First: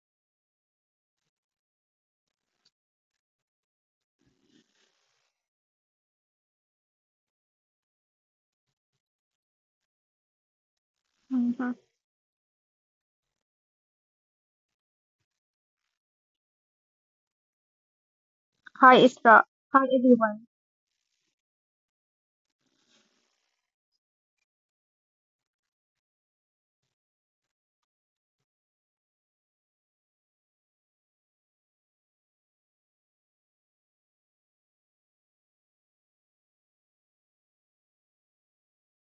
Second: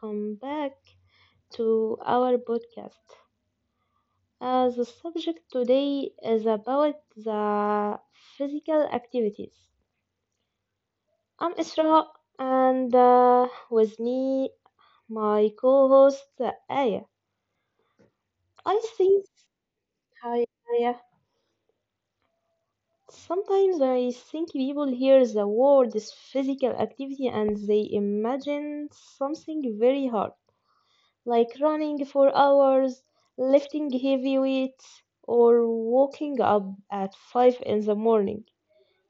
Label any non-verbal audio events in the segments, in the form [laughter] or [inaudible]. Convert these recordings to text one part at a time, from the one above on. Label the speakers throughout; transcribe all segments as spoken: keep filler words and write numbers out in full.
Speaker 1: Welcome back to our podcast. Uh, the subject today is about the physical activities. I'm
Speaker 2: Hmm.
Speaker 1: Isra, and uh, with me, my co-host uh, Aya. I
Speaker 2: Hi,
Speaker 1: think,
Speaker 2: Isra. Hi, everyone.
Speaker 1: hi, Aya. Sometimes I think people hear the word is physical activity and they imagine something very hard, like running for hours, lifting heavy weights, or waking up at five in the morning.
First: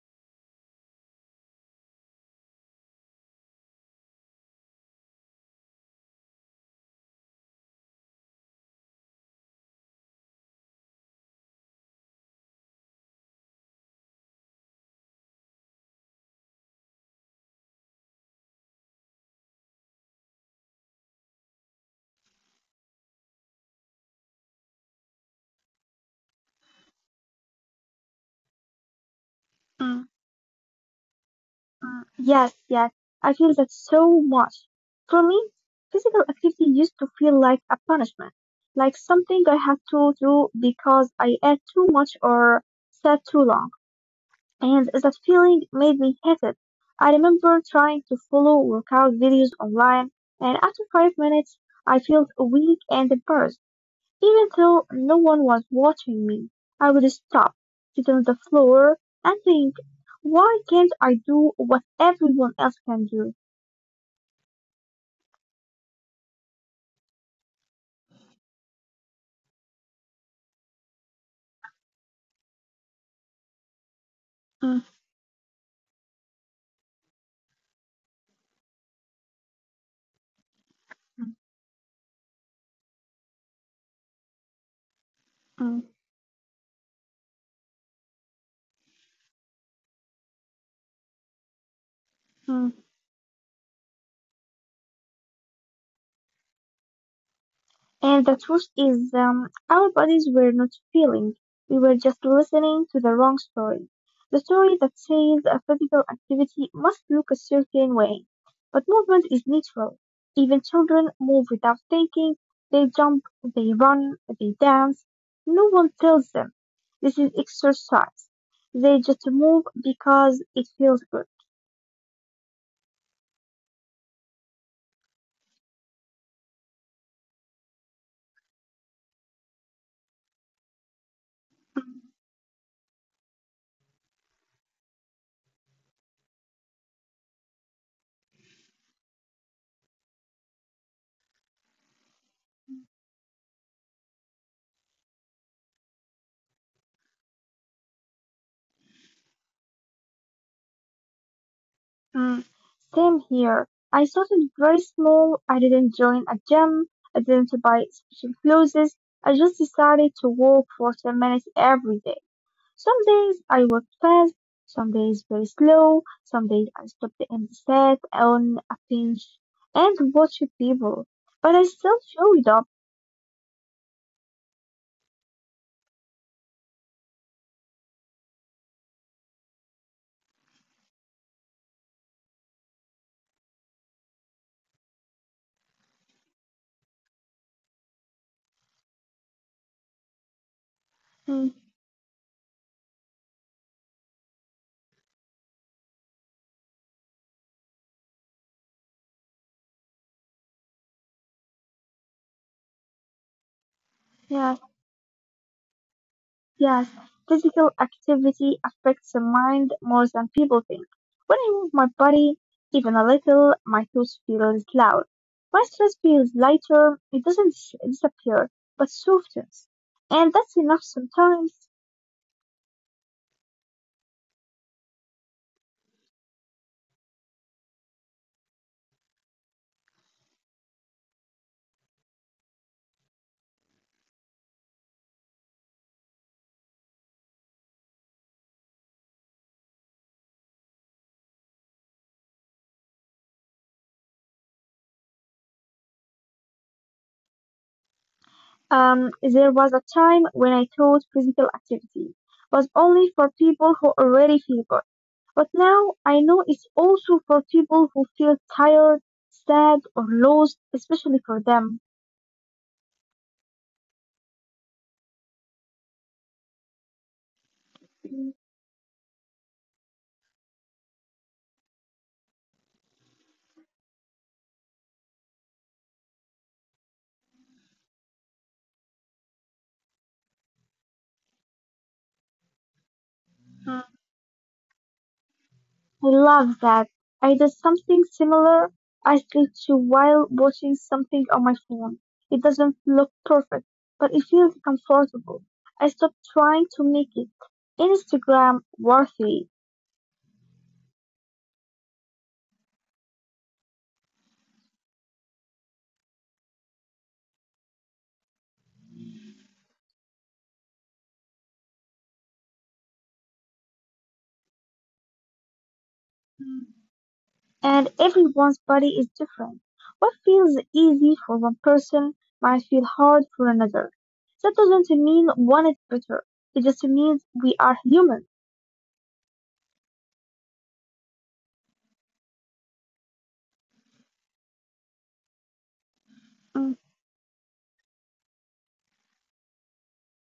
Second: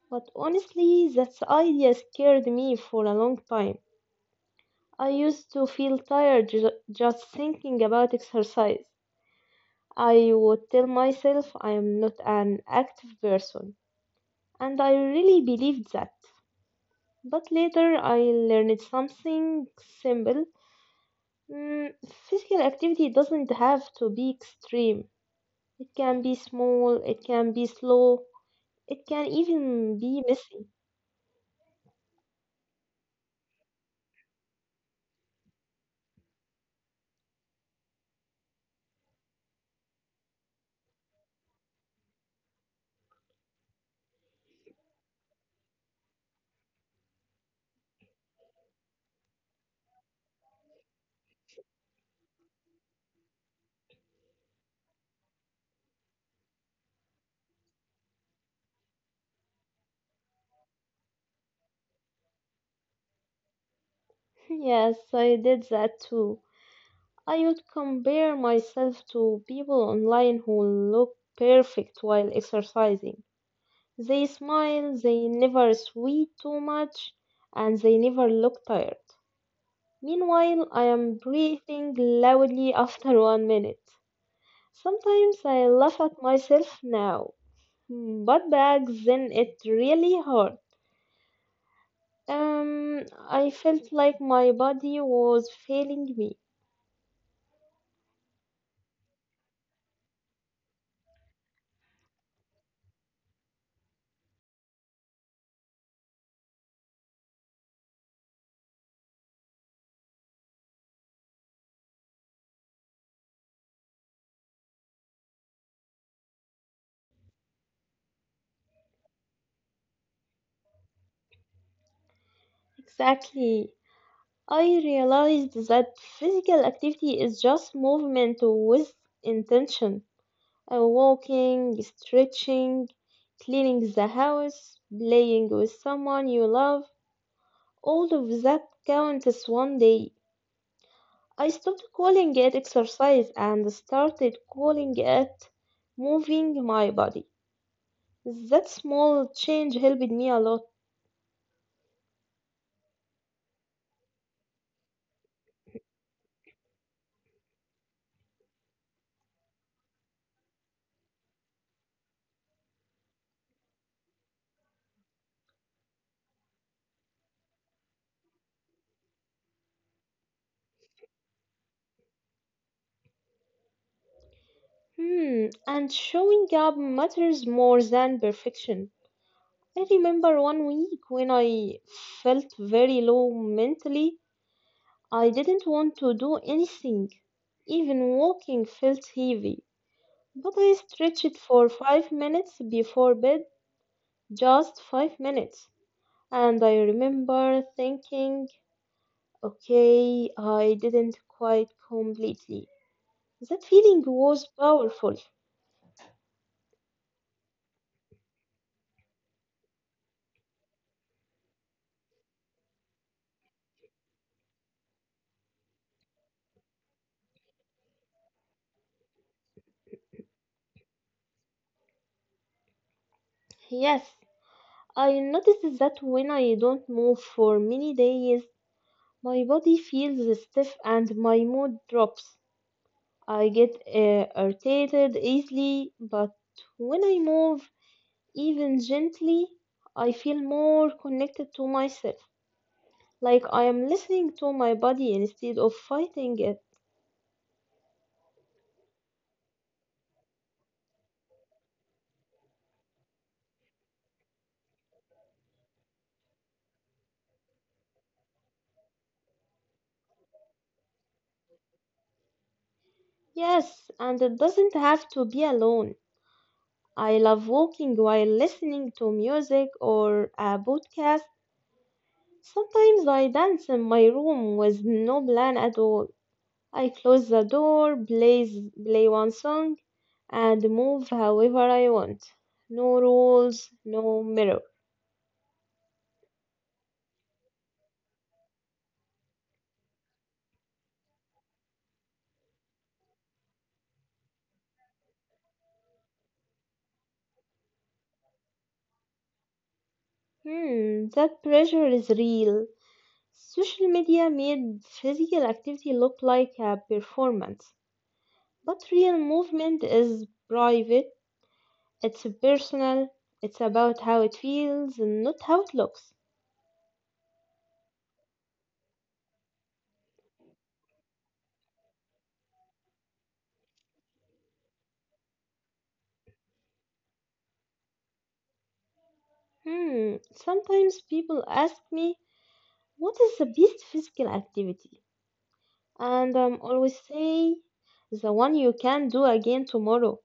Speaker 1: But honestly, that idea scared me for a long time. I used to feel tired ju- just thinking about exercise. I would tell myself I am not an active person, and I really believed that. But later I learned something simple. Mm, Physical activity doesn't have to be extreme. It can be small, it can be slow, it can even
Speaker 2: Mm.
Speaker 1: be messy.
Speaker 2: Yes, yes, I feel that so much. For me, physical activity used to feel like a punishment, like something I had to do because I ate too much or sat too long. And that feeling made me hate it. I remember trying to follow workout videos online, and after five minutes, I felt weak and embarrassed. Even though no one was watching me, I would stop, sit on the floor, and think, why can't I do what everyone else can do?
Speaker 1: [laughs] Yes, I did that too. I would compare myself to people online who look perfect while exercising. They
Speaker 2: Mm,
Speaker 1: smile, they never sweat too much, and they never look tired. Meanwhile, I am breathing loudly after [laughs] one minute. Sometimes I
Speaker 2: mm,
Speaker 1: laugh at myself now, but back then it really hurt.
Speaker 2: mm.
Speaker 1: Um, I felt like my body was failing me.
Speaker 2: And the truth is, um, our bodies were not feeling. We were just listening to the wrong story. The story that says a physical activity must look a certain way. But movement is natural. Even children move without thinking. They jump, they run, they dance. No one tells them. This is exercise. They just move because it feels good.
Speaker 1: Exactly. I realized that physical activity is just movement with intention. Uh, walking, stretching, cleaning the house, playing with someone you love, all of that counts as one day. I stopped calling it exercise and started calling it moving my body. That small change helped me a lot.
Speaker 2: Mm, same here. I started very small. I didn't join a gym. I didn't buy special clothes. I just decided to walk for ten minutes every day. Some days I walked fast, some days very slow, some days I stopped and sat on a bench and watched people. But I still showed up.
Speaker 1: Hmm, and showing up matters more than perfection. I remember one week when I felt very low mentally. I didn't want to do anything. Even walking felt heavy. But I
Speaker 2: Mm,
Speaker 1: stretched for five minutes before bed, just five minutes. And I remember thinking, okay, I didn't quite completely. That feeling
Speaker 2: yeah.
Speaker 1: was powerful.
Speaker 2: Yes, physical activity affects the mind more than people think. When I move my body even a little, my thoughts feels loud. My stress feels lighter. It doesn't s- disappear, but softens. And that's enough sometimes.
Speaker 1: Yes, I noticed that when I don't move for many days, my body feels stiff and my mood drops. I get uh, irritated easily, but when I move, even gently, I feel more connected to myself, like I am listening to my body instead of fighting it.
Speaker 2: Um, there was a time when I thought physical activity was only for people who already feel good. But now I know it's also for people who feel tired, sad, or lost, especially for them.
Speaker 1: Yes, and it doesn't have to be alone. I love walking while listening to music or a podcast. Sometimes I dance in my room with no plan at all. I close the door, play, play one song, and move however I want. No rules, no mirror.
Speaker 2: I love that. I did something similar I week while watching something on my phone. It doesn't look perfect, but it feels comfortable. I stopped trying to make it Instagram worthy,
Speaker 1: Hmm, that pressure is real. Social media made physical activity look like a performance. But real movement is private, it's personal, it's about how it feels, and not how it looks.
Speaker 2: and everyone's body is different. What feels easy for one person might feel hard for another. That doesn't mean one is better. It just means we are human.
Speaker 1: Hmm, sometimes people ask me, "What is the best physical activity?" And I'm
Speaker 2: Mm,
Speaker 1: always say the one you can do again tomorrow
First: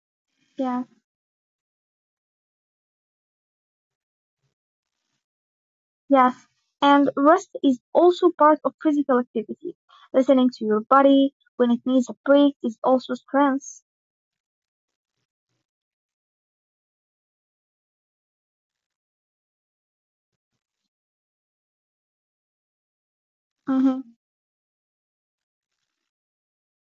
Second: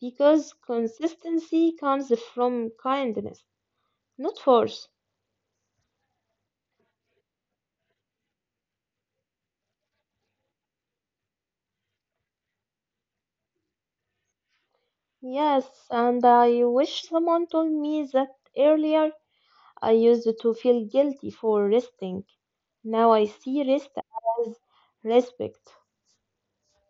Speaker 1: because
Speaker 2: yeah.
Speaker 1: consistency comes from kindness, not force.
Speaker 2: Yes, and rest is also part of physical activity. Listening to your body when it needs a break is also strength.
Speaker 1: Yes, and I wish someone told me that earlier. I used to feel guilty for resting. Now I see rest
Speaker 2: Hmm.
Speaker 1: as respect,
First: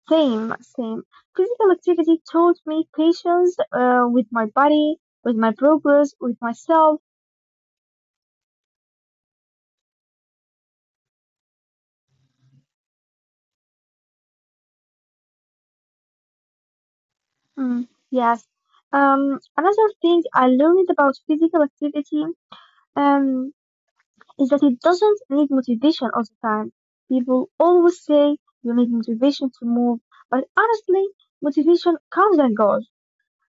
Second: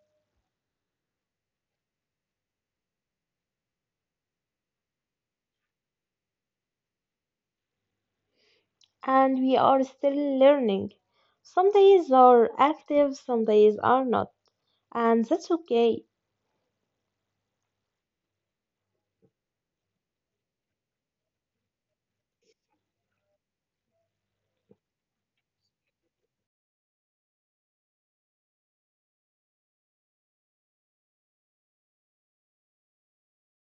Speaker 2: Same, same. Physical activity taught me patience uh, with my body, with my progress, with myself.
Speaker 1: and we are still learning. Some days are active, some days are not, and that's okay.
Speaker 2: Mm, yes. Um, another thing I learned about physical activity um, is that it doesn't need motivation all the time. People always say you need motivation to move, but honestly, motivation comes and goes.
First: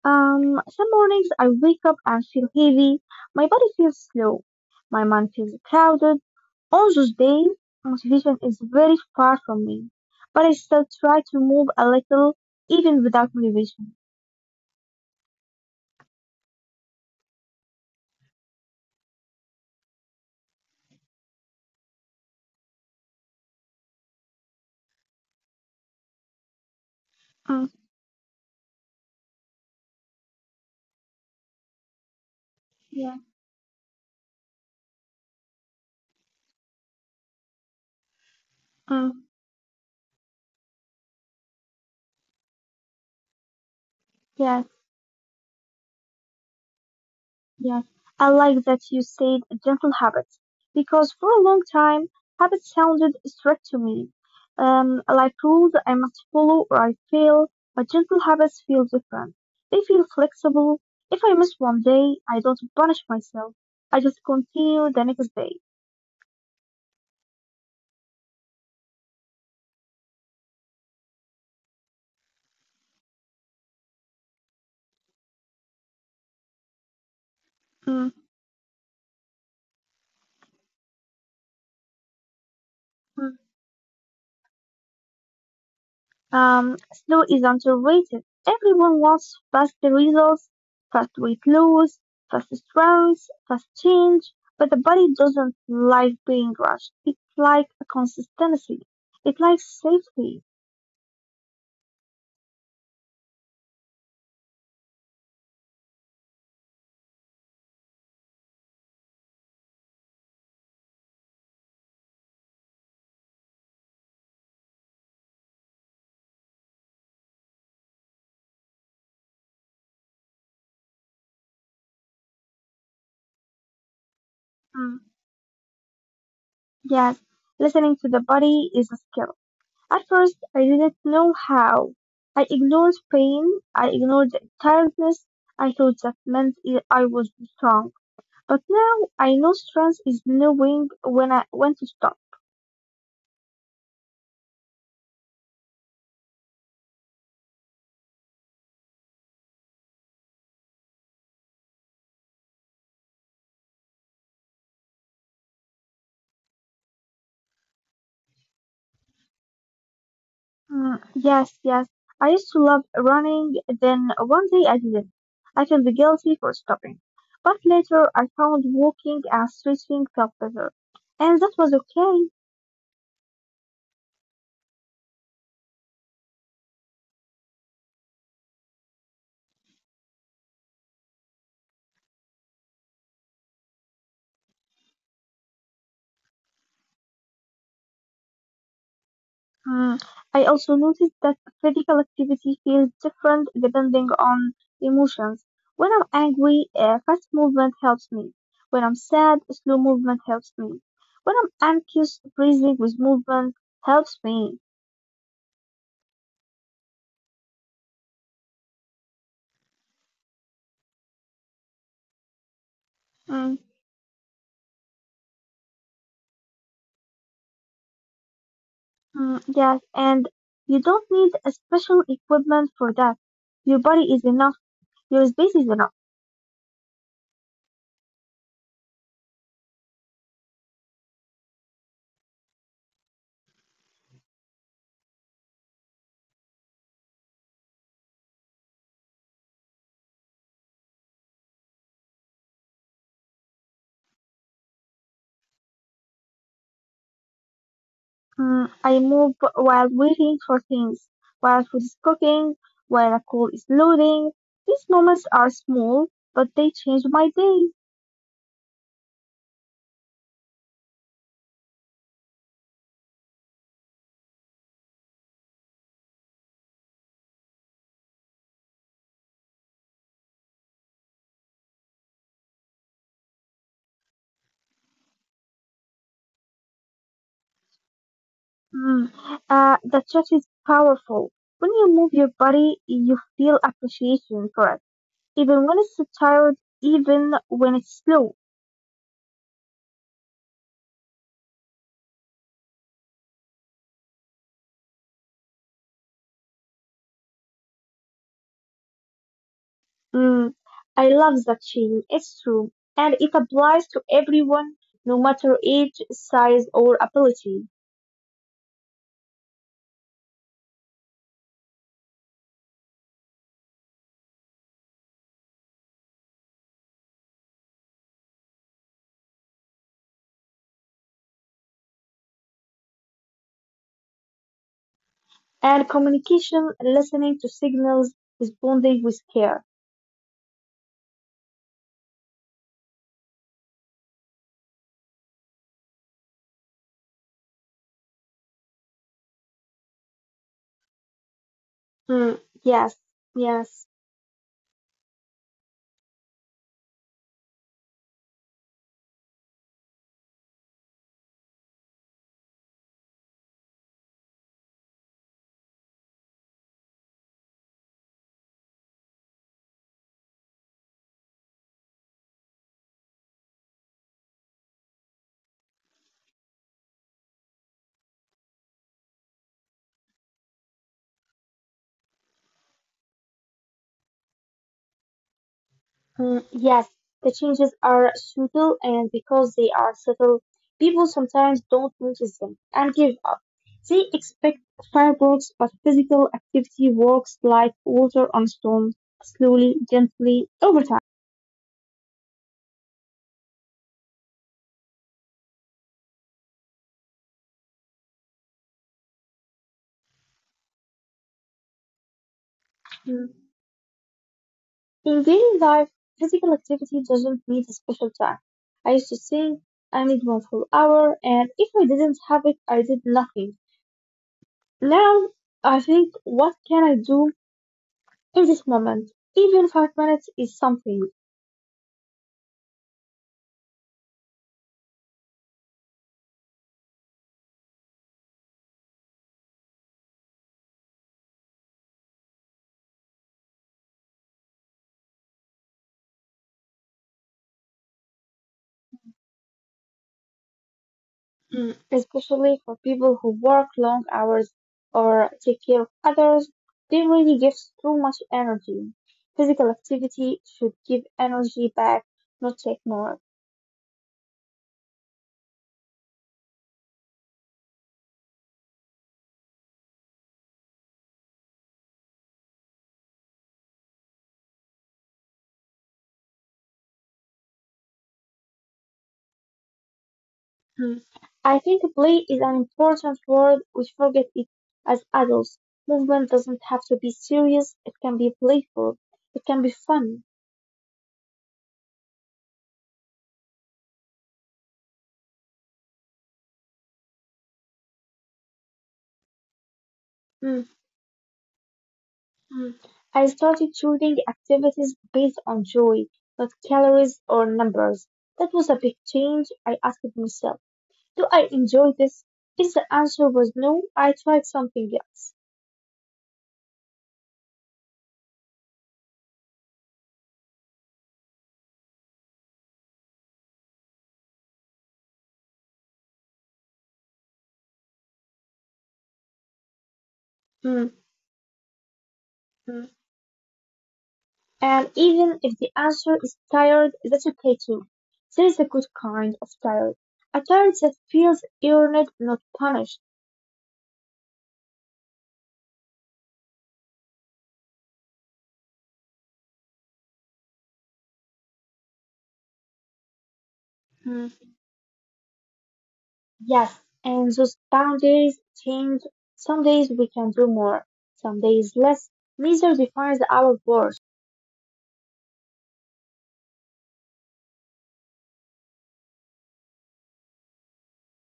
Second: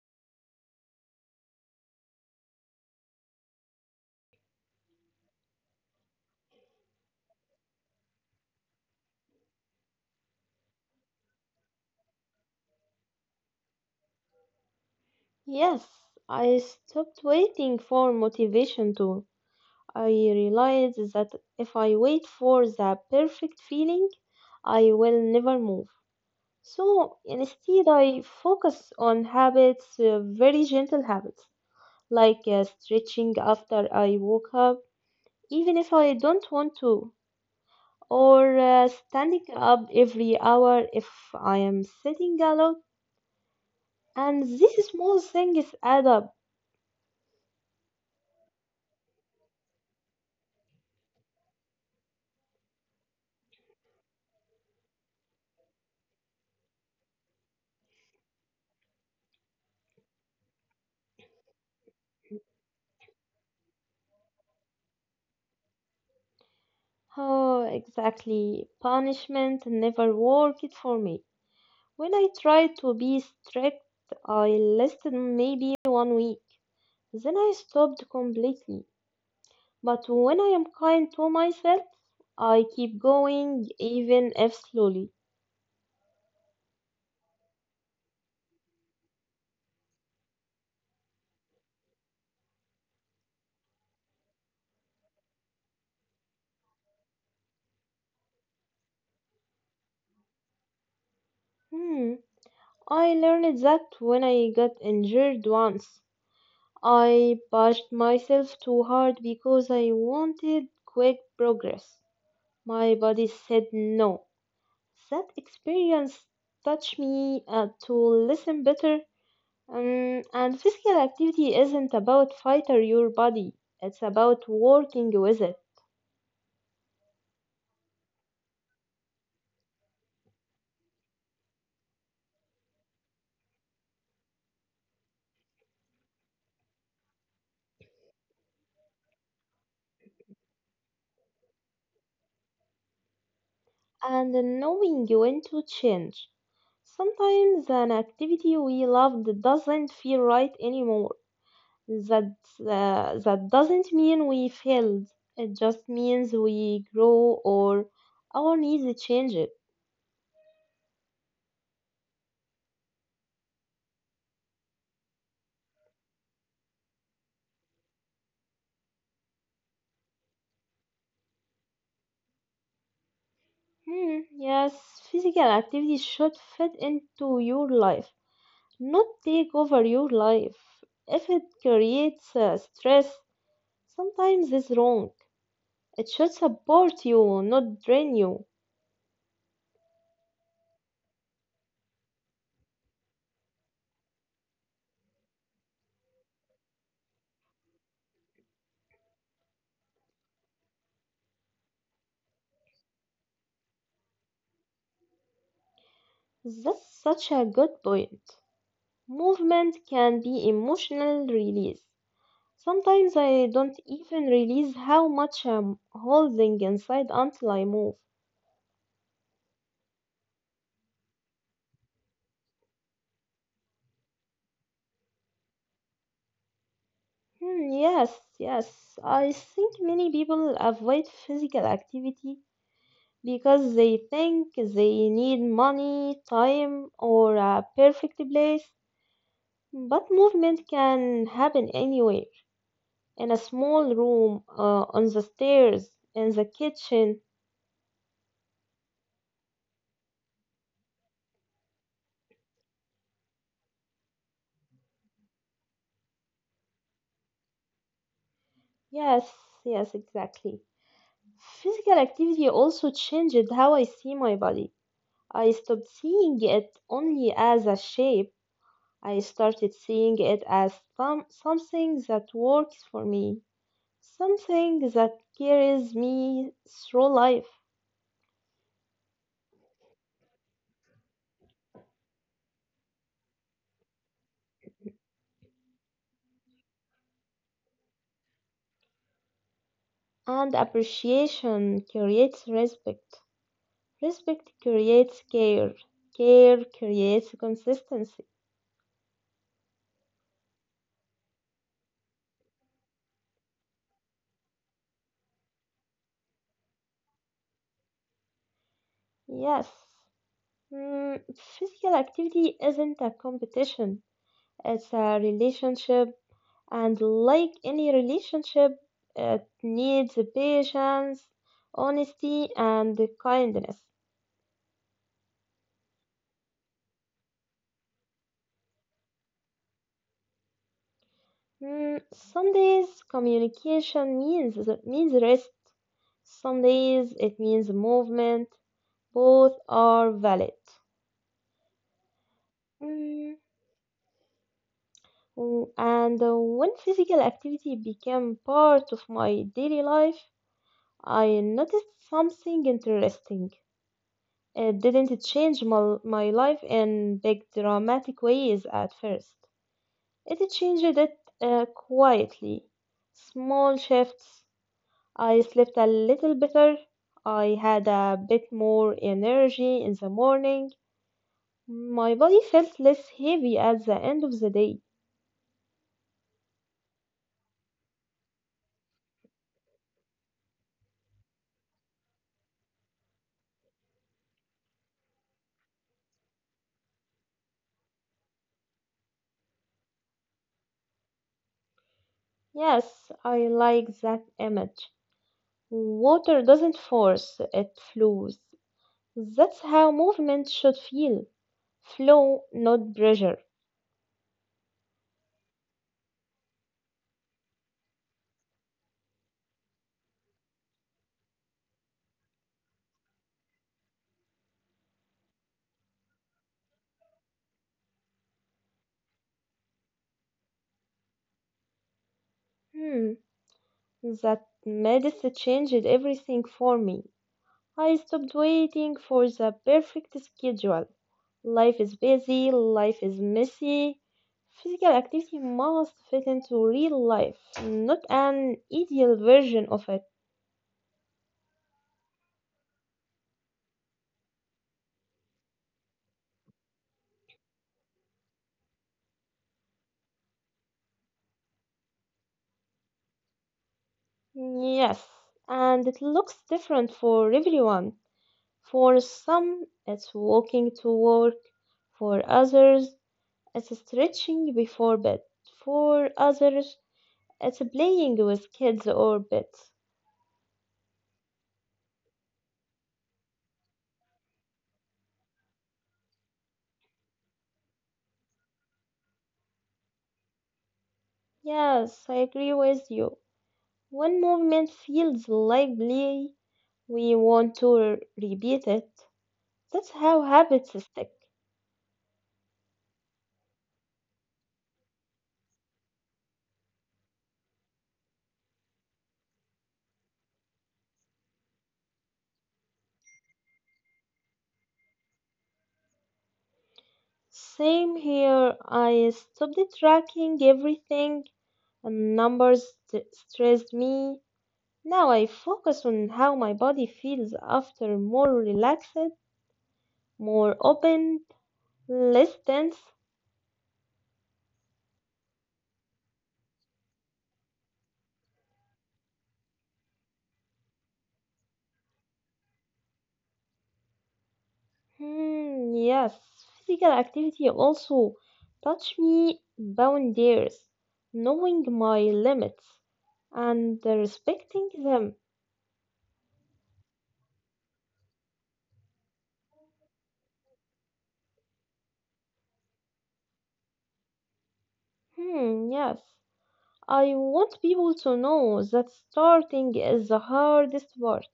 Speaker 2: Um, some mornings I wake up and feel heavy, my body feels slow, my mind feels crowded. On those days, motivation is very far from me, but I still try to move a little even without motivation.
Speaker 1: Yes, I stopped waiting for motivation to. I realized that if I wait for the perfect feeling, I will never move. So
Speaker 2: Mm,
Speaker 1: instead, I focus on habits, uh, very gentle habits, like uh,
Speaker 2: yeah,
Speaker 1: stretching after I woke up, even if I don't want to, or uh,
Speaker 2: mm,
Speaker 1: standing up every hour if I am sitting a lot. And
Speaker 2: yeah.
Speaker 1: these small things add up.
Speaker 2: Yeah, I like that you said gentle habits because for a long time, habits sounded strict to me. Um, like rules I must follow or I fail, but gentle habits feel different. They feel flexible. If I miss one day, I don't punish myself. I just continue the next day.
Speaker 1: Oh, exactly. Punishment never worked for me. When I tried to be strict, I lasted maybe one week. Then I stopped
Speaker 2: Mm.
Speaker 1: completely. But when I am kind to myself, I keep going, even if slowly.
Speaker 2: Um, slow is underrated. Everyone wants fast results, fast weight loss, fast strength, fast change, but the body doesn't like being rushed. It likes a consistency. It likes safety.
Speaker 1: Hmm, I learned that when I got injured once. I pushed myself too hard because I wanted quick progress. My body said no. That experience taught me uh, to listen better. Um, and physical activity isn't about fight or your body. It's about working
Speaker 2: Mm,
Speaker 1: with it
Speaker 2: yes, listening to the body is a skill. At first, I didn't know how. I ignored pain. I ignored tiredness. I thought that meant I I was strong. But now I know strength is knowing when I when to stop.
Speaker 1: and knowing when to change. Sometimes an activity we loved doesn't feel right anymore. That uh, that doesn't mean we failed. It just means we grow or our needs change.
Speaker 2: Mm, yes, yes. I used to love running, then one day I didn't. I felt guilty for stopping. But later I found walking and stretching felt better. And that was okay.
Speaker 1: Hmm, yes, physical activity should fit into your life, not take over your life. If it creates uh, stress, sometimes it's wrong. It should support you, not drain you.
Speaker 2: Mm, I also noticed that physical activity feels different depending on emotions. When I'm angry, uh, fast movement helps me. When I'm sad, slow movement helps me. When I'm anxious, breathing with movement helps me.
Speaker 1: That's such a good point. Movement can be emotional release. Sometimes I
Speaker 2: Mm,
Speaker 1: don't even realize how much I'm holding inside until I move.
Speaker 2: mm, yes, and you don't need a special equipment for that. Your body is enough, your space is enough.
Speaker 1: Hmm, yes, yes. I think many people avoid physical activity because they think they need money, time, or a perfect place. But movement can happen anywhere in a small room, uh, on the stairs, in the kitchen.
Speaker 2: Mm, I move while waiting for things, while food is cooking, while a call is loading. These moments are small, but they change my day.
Speaker 1: Yes, yes, exactly. Physical activity also changed how I see my body. I stopped seeing it only as a shape. I started seeing it as some, something that works for me. Something that carries me through life.
Speaker 2: Mm, uh, the chat is powerful. When you move your body, you feel appreciation for it, even when it's tired, even when it's slow.
Speaker 1: And appreciation creates respect. Respect creates care. Care creates consistency.
Speaker 2: Mm, I love that, Sheen. It's true. And it applies to everyone, no matter age, size, or ability.
Speaker 1: Yes. Mm, Physical activity isn't a competition, it's a relationship. And like any relationship, it needs patience, honesty, and kindness.
Speaker 2: And communication, listening to signals, responding with care.
Speaker 1: Mm, some days communication means means rest. Some days it means movement. Both are valid.
Speaker 2: Mm, yes,
Speaker 1: Mm,
Speaker 2: yes,
Speaker 1: w- And uh, when physical activity became part of my daily life, I noticed something interesting. It didn't change my, my life in big dramatic ways at first. It changed it uh, quietly. Small shifts, I slept a little better. I had a bit more energy in the morning. My body felt less heavy at the end of the day.
Speaker 2: mm, yes. The changes are subtle, and because they are subtle, people sometimes don't notice them and give up. They expect fireworks, but physical activity works like water on stone, slowly, gently, over
Speaker 1: Yes, I like that image. Water doesn't force, it flows. That's how movement should feel. Flow, not pressure.
Speaker 2: time. In daily life, physical activity doesn't need a special time. I used to think I need one full hour, and if I didn't have it, I did nothing. Now I think, what can I do in this moment? Even five minutes is something.
Speaker 1: Hmm, that medicine changed everything for me. I stopped waiting for the perfect schedule. Life is busy, life is messy. Physical activity must fit into real life, not an ideal version of it.
Speaker 2: Mm, especially for people who work long hours or take care of others. They really give too much energy. Physical activity should give energy back, not take more.
Speaker 1: Yes, and it looks different for everyone. For some, it's walking to work, for others, it's stretching before bed, for others, it's playing with kids or pets.
Speaker 2: Hmm. I think play is an important word we forget it as adults. Movement doesn't have to be serious, it can be playful, it can be fun.
Speaker 1: Yes, I agree with you. When movement feels lively, we want to r- repeat it. That's how
Speaker 2: Hmm.
Speaker 1: habits stick.
Speaker 2: Hmm. I started choosing activities based on joy, not calories or numbers. That was a big change. I asked myself, do I enjoy this? If the answer was no, I tried something else.
Speaker 1: Same here, I stopped tracking everything, and numbers st- stressed me. Now I focus on how my body feels after more relaxed, more
Speaker 2: Hmm.
Speaker 1: open, less tense.
Speaker 2: Hmm. And even if the answer is tired, that's okay too. There is a good kind of tired. A tired that feels earned, not punished.
Speaker 1: Hmm, yes, physical activity also touch me boundaries, knowing my limits and
Speaker 2: Mm.
Speaker 1: respecting them.
Speaker 2: Yes, and those boundaries change. Some days we can do more, some days less. Neither defines our worth.
Speaker 1: Hmm, yes, I want people to know that starting is the hardest part.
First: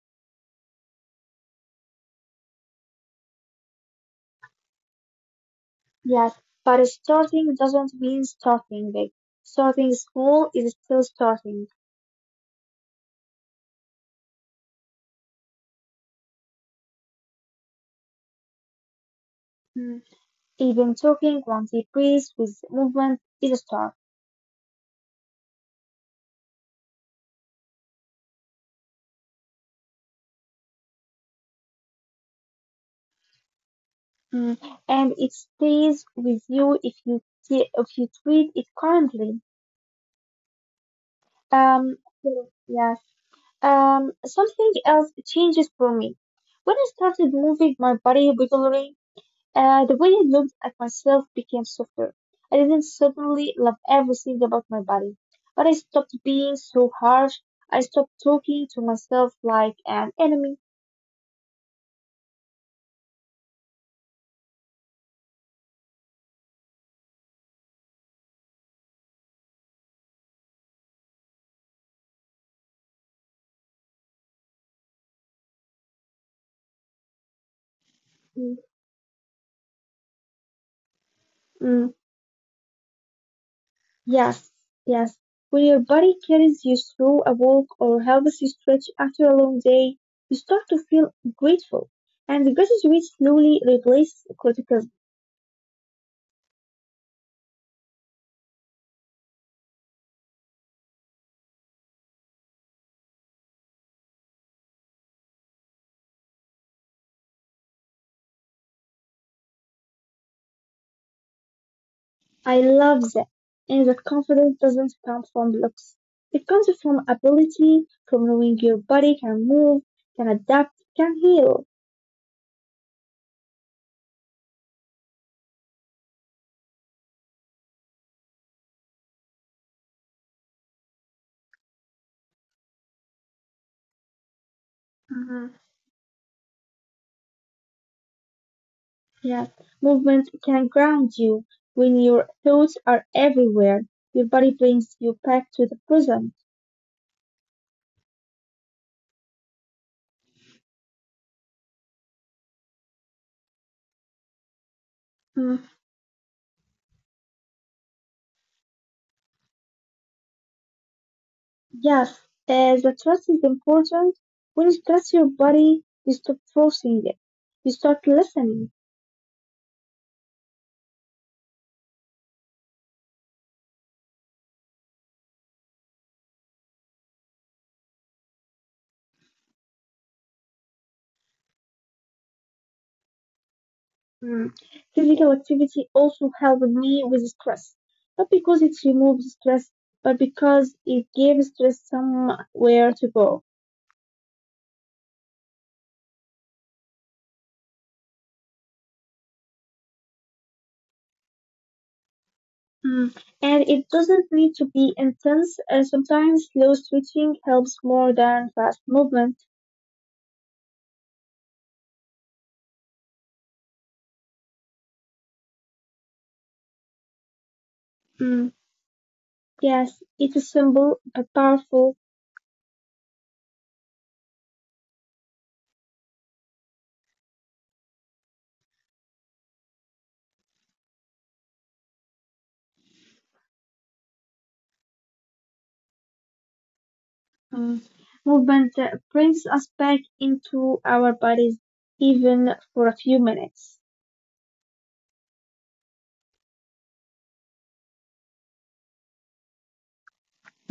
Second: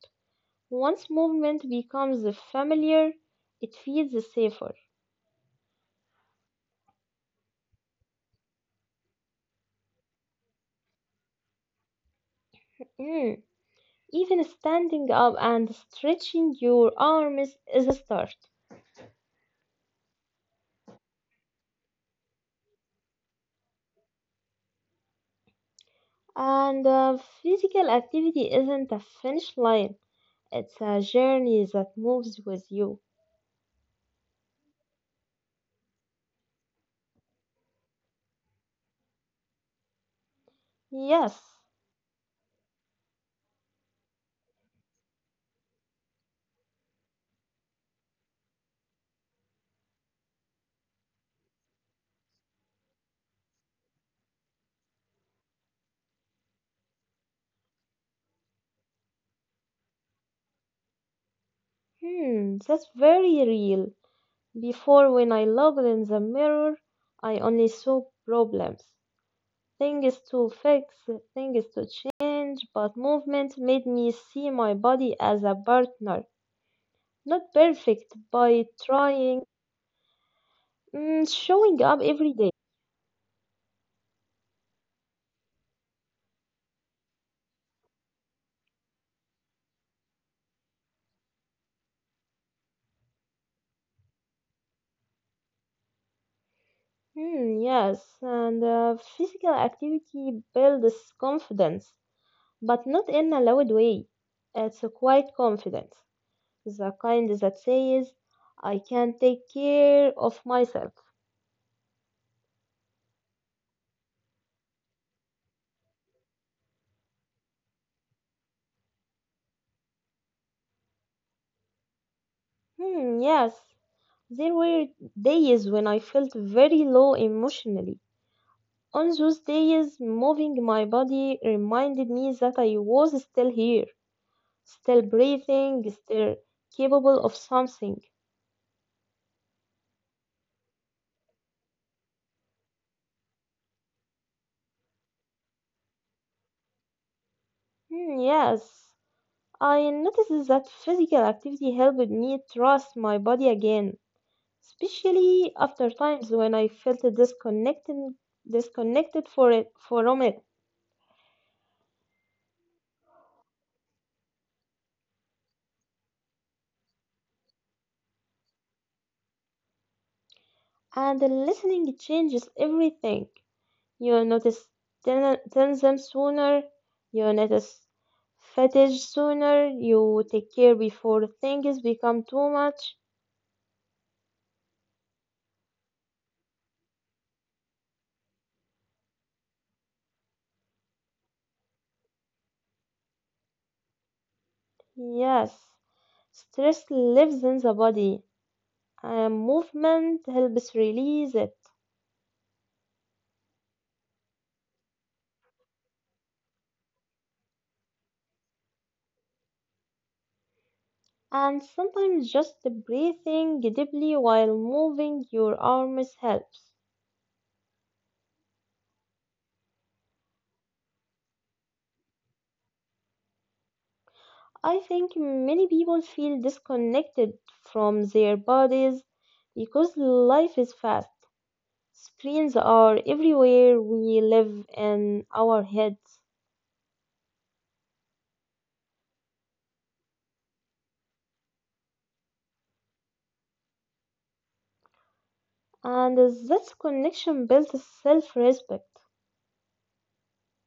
Speaker 1: Once movement becomes familiar, it feels safer.
Speaker 2: Yes, but starting doesn't mean starting big. Starting small is still starting.
Speaker 1: Hmm, Even standing up and stretching your arms is a start.
Speaker 2: Mm. Even talking one deep breath with movement is a start.
Speaker 1: And uh, physical activity isn't a finish line. It's a journey that moves with you.
Speaker 2: Mm, and it stays with you if you t- if you treat it kindly.
Speaker 1: Yes.
Speaker 2: Um, so, yes. Um, something else changes for me. When I started moving my body regularly, uh, the way I looked at myself became softer. I didn't suddenly love everything about my body, but I stopped being so harsh. I stopped talking to myself like an enemy.
Speaker 1: Hmm, that's very real. Before, when I looked in the mirror, I only saw problems, things to fix, things to change, but movement made me see my body as a partner. Not perfect, by
Speaker 2: Mm,
Speaker 1: trying, mm, showing up
Speaker 2: mm.
Speaker 1: every day.
Speaker 2: Yes, yes. When your body carries you through a walk or helps you stretch after a long day, you start to feel grateful. And gratitude slowly replaces criticism.
Speaker 1: Hmm, yes, and uh, physical activity builds confidence. But not in a loud way. It's a quiet confidence, the kind that says, I can take care of myself.
Speaker 2: I love that. And that confidence doesn't come from looks. It comes from ability, from knowing your body can move, can adapt, can heal.
Speaker 1: Hmm, yes, there were days when I felt very low emotionally. On those days, moving my body reminded me that I was still here, still
Speaker 2: Uh-huh.
Speaker 1: breathing, still capable of something.
Speaker 2: Yes. Movement can ground you. When your thoughts are everywhere, your body brings you back to the present.
Speaker 1: Hmm, yes, I noticed that physical activity helped me trust my body again, especially after times when I felt disconnected, disconnected for it, from it.
Speaker 2: Yes, uh, the trust is important. When you trust your body, you stop forcing it. You start listening.
Speaker 1: And the listening changes everything. You notice ten- tension sooner, you notice fatigue sooner, you take care before things become too much.
Speaker 2: Mm. Physical activity also helped me with stress, not because it removes stress, but because it gives stress somewhere to go.
Speaker 1: Yes, stress lives in the body, and movement helps release it.
Speaker 2: Mm. And it doesn't need to be intense. Uh, sometimes slow stretching helps more than fast movement.
Speaker 1: And sometimes just breathing deeply while moving your arms helps.
Speaker 2: Mm. Yes, it is simple but powerful.
Speaker 1: I think many people feel disconnected from their bodies because life is fast. Screens are everywhere, we live in our heads,
Speaker 2: Mm, movement uh, brings us back into our bodies, even for a few minutes.
Speaker 1: and this connection builds self respect.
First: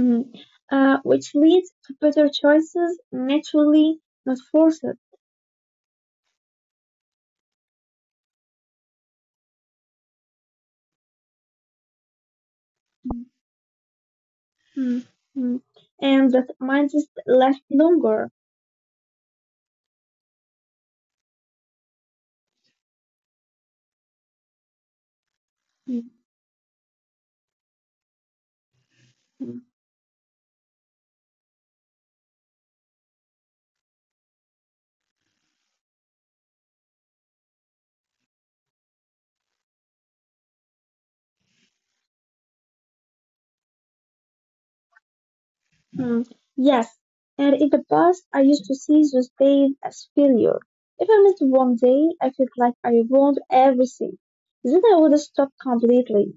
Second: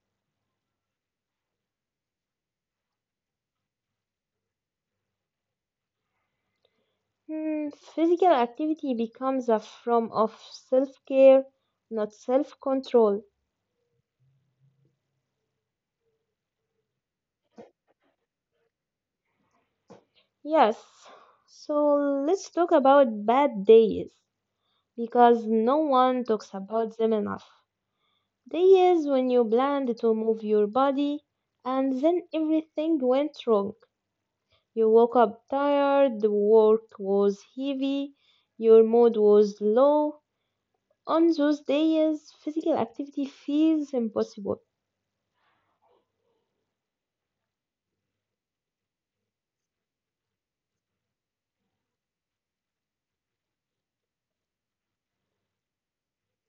Speaker 2: Mm, uh, which leads to better choices naturally, not forced.
Speaker 1: Physical activity becomes a form of self care, not self control.
Speaker 2: Mm, mm, mm. And that mind is left longer.
Speaker 1: Yes, so let's talk about bad days because no
Speaker 2: Mm,
Speaker 1: one talks about them enough. They when you
Speaker 2: mm,
Speaker 1: planned to move your body and then everything went wrong. You woke up tired, the work was heavy, your mood was low. On those days, physical activity feels impossible.
Speaker 2: mm. Yes, and in the past, I used to see those days as failure. If I missed one day, I felt like I ruined everything. Then I would stop completely.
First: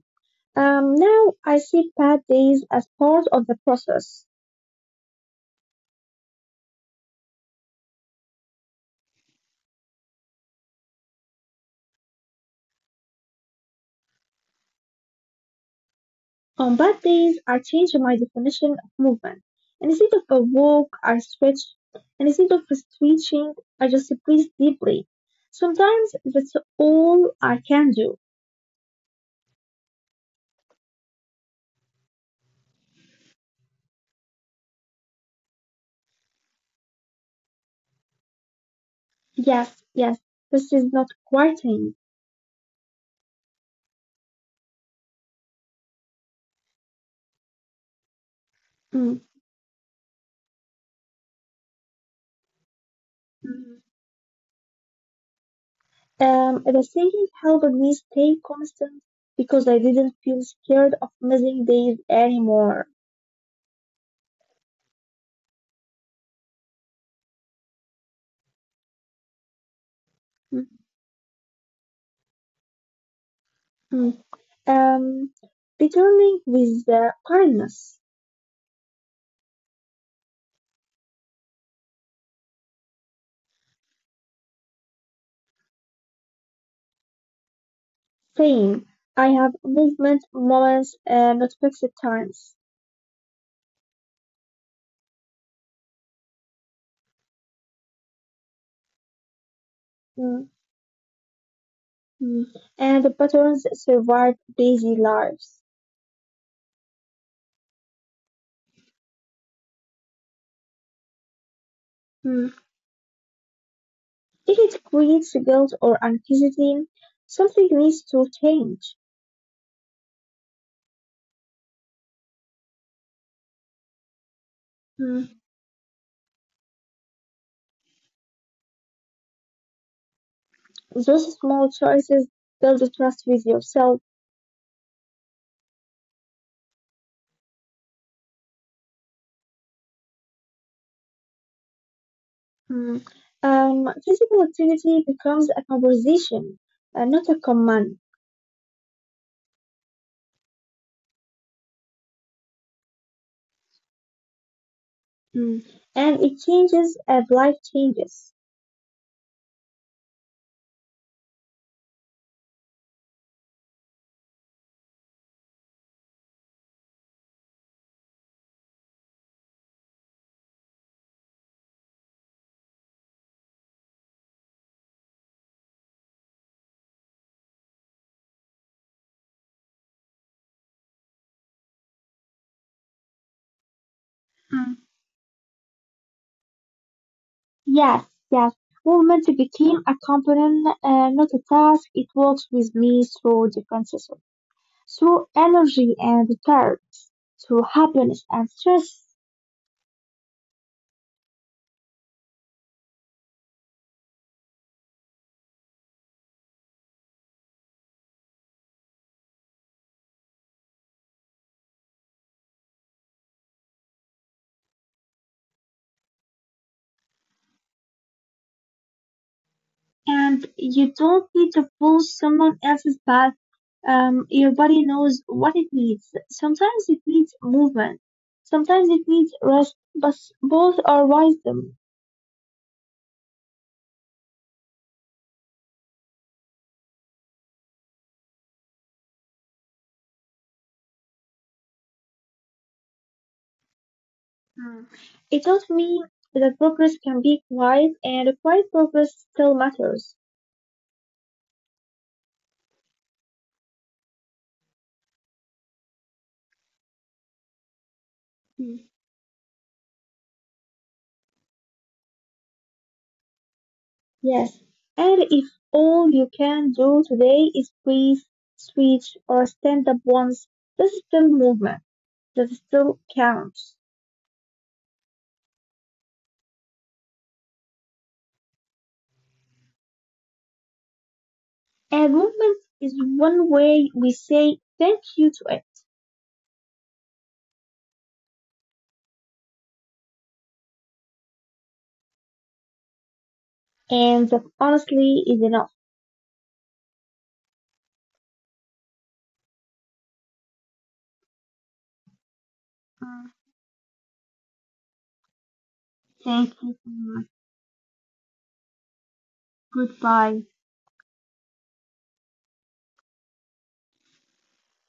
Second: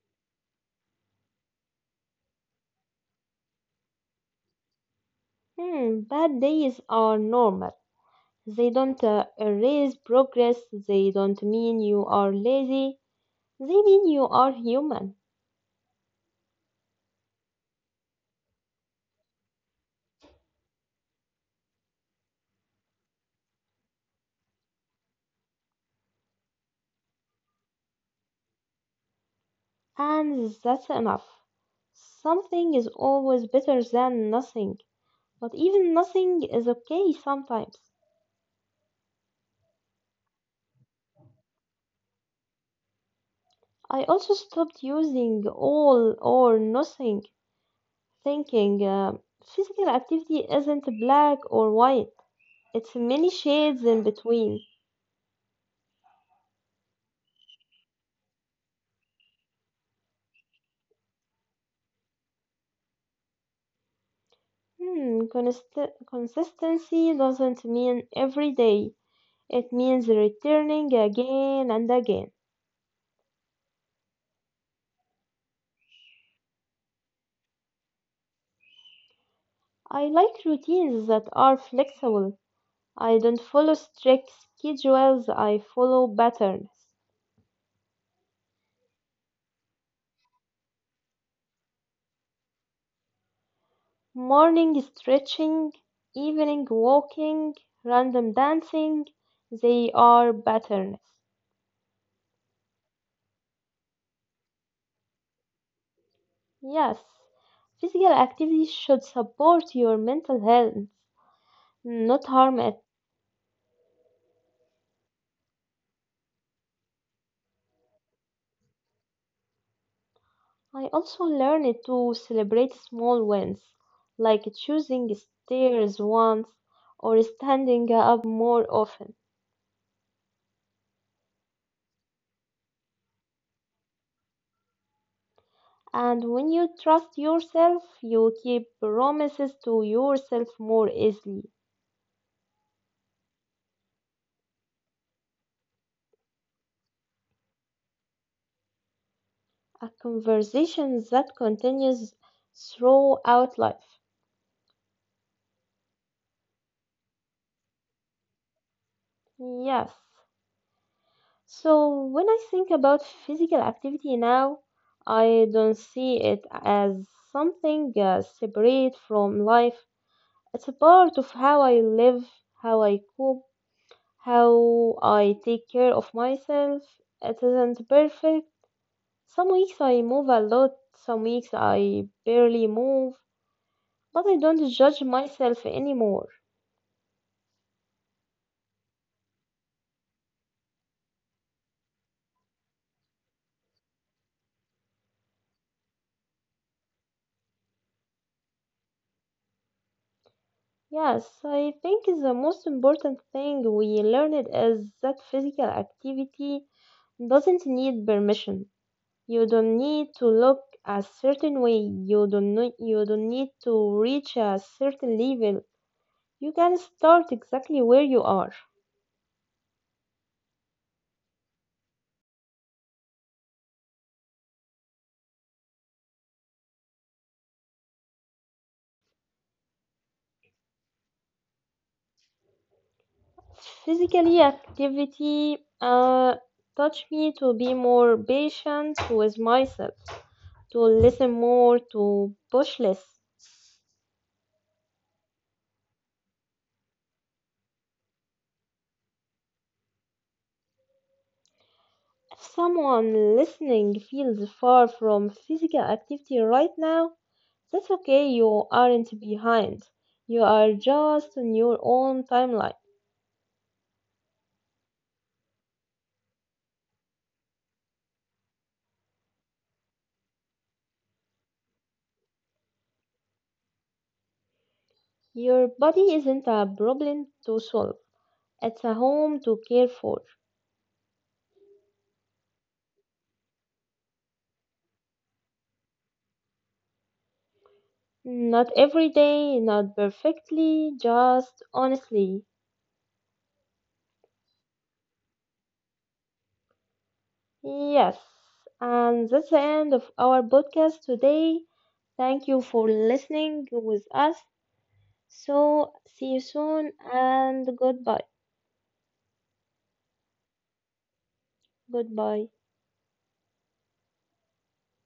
Speaker 2: Um, now I see bad days as part of the process.
Speaker 1: Hmm, bad days are normal. They don't uh, erase progress, they don't mean you are lazy, they mean you are human.
Speaker 2: On bad days, I change my definition of movement. Instead of a walk, I stretch. Instead of stretching, I just breathe deeply. Sometimes that's all I can do.
Speaker 1: And that's enough. Something is always better than nothing. But even nothing is okay sometimes.
Speaker 2: Yes, yes, this is not quieting.
Speaker 1: I also stopped using all or nothing thinking. Um
Speaker 2: Mm.
Speaker 1: physical activity isn't black or white, it's many shades
Speaker 2: Mhm.
Speaker 1: in between.
Speaker 2: Um, the thinking helped me stay constant because I didn't feel scared of missing days anymore.
Speaker 1: Hmm, const- consistency doesn't mean every day, it means returning again and again.
Speaker 2: Mm. Um, Beginning with the kindness,
Speaker 1: I like routines that are flexible. I don't follow strict schedules, I follow patterns.
Speaker 2: saying, I have movement moments and not fixed times.
Speaker 1: Morning stretching, evening walking, random dancing, they are
Speaker 2: Mm,
Speaker 1: patterns.
Speaker 2: mm. And the patterns survive busy lives.
Speaker 1: Yes, physical activity should support your mental health, not
Speaker 2: Mm.
Speaker 1: harm it.
Speaker 2: If it creates guilt or anxiety, something needs to change.
Speaker 1: I also learned to celebrate small wins, like choosing
Speaker 2: Mm.
Speaker 1: stairs once or standing up more often.
Speaker 2: Those small choices build trust with yourself.
Speaker 1: And when you trust yourself, you keep promises to yourself more easily.
Speaker 2: Mm. Um, physical activity becomes a conversation, uh, not a command.
Speaker 1: A conversation that continues throughout life.
Speaker 2: Mm. And it changes as life changes.
Speaker 1: Yes. So when I think about physical activity now, I don't see it as something uh, separate from life. It's a part of how I live, how I cope, how I take care of myself. It isn't perfect. Some weeks I move a lot, some weeks I barely move, but I don't
Speaker 2: Mm.
Speaker 1: judge myself anymore.
Speaker 2: Yes, yes. Movement became a component, uh, not a task. It works with me through different systems, through energy and thirst, through happiness and stress.
Speaker 1: Yes, I think the most important thing we learned is that physical activity doesn't need permission. You don't need to look a certain way. You don't need, you don't need to reach a certain level. You can start exactly where you are.
Speaker 2: And you don't need to follow someone else's path. Um, your body knows what it needs. Sometimes it needs movement. Sometimes it needs rest, but both are wisdom.
Speaker 1: Physically activity uh, taught me to be more patient with myself, to listen more, to push less.
Speaker 2: Mm. It taught me that progress can be quiet, and quiet progress still matters.
Speaker 1: If someone listening feels far from physical activity right now, that's okay, you
Speaker 2: Mm.
Speaker 1: aren't behind. You are just on your own timeline.
Speaker 2: Yes. And if all you can do today is breathe, switch, or stand up once, that's still movement. That still counts.
Speaker 1: Your body isn't a problem to solve, it's a home to care for.
Speaker 2: And movement is one way we say thank you to it.
Speaker 1: Not every day, not perfectly, just honestly.
Speaker 2: And that honestly is enough.
Speaker 1: Yes, and that's the end of our podcast today. Thank you for
Speaker 2: Mm.
Speaker 1: listening with us. So, see you
Speaker 2: Thank you
Speaker 1: soon
Speaker 2: so much.
Speaker 1: and goodbye.
Speaker 2: Goodbye.
Speaker 1: Goodbye.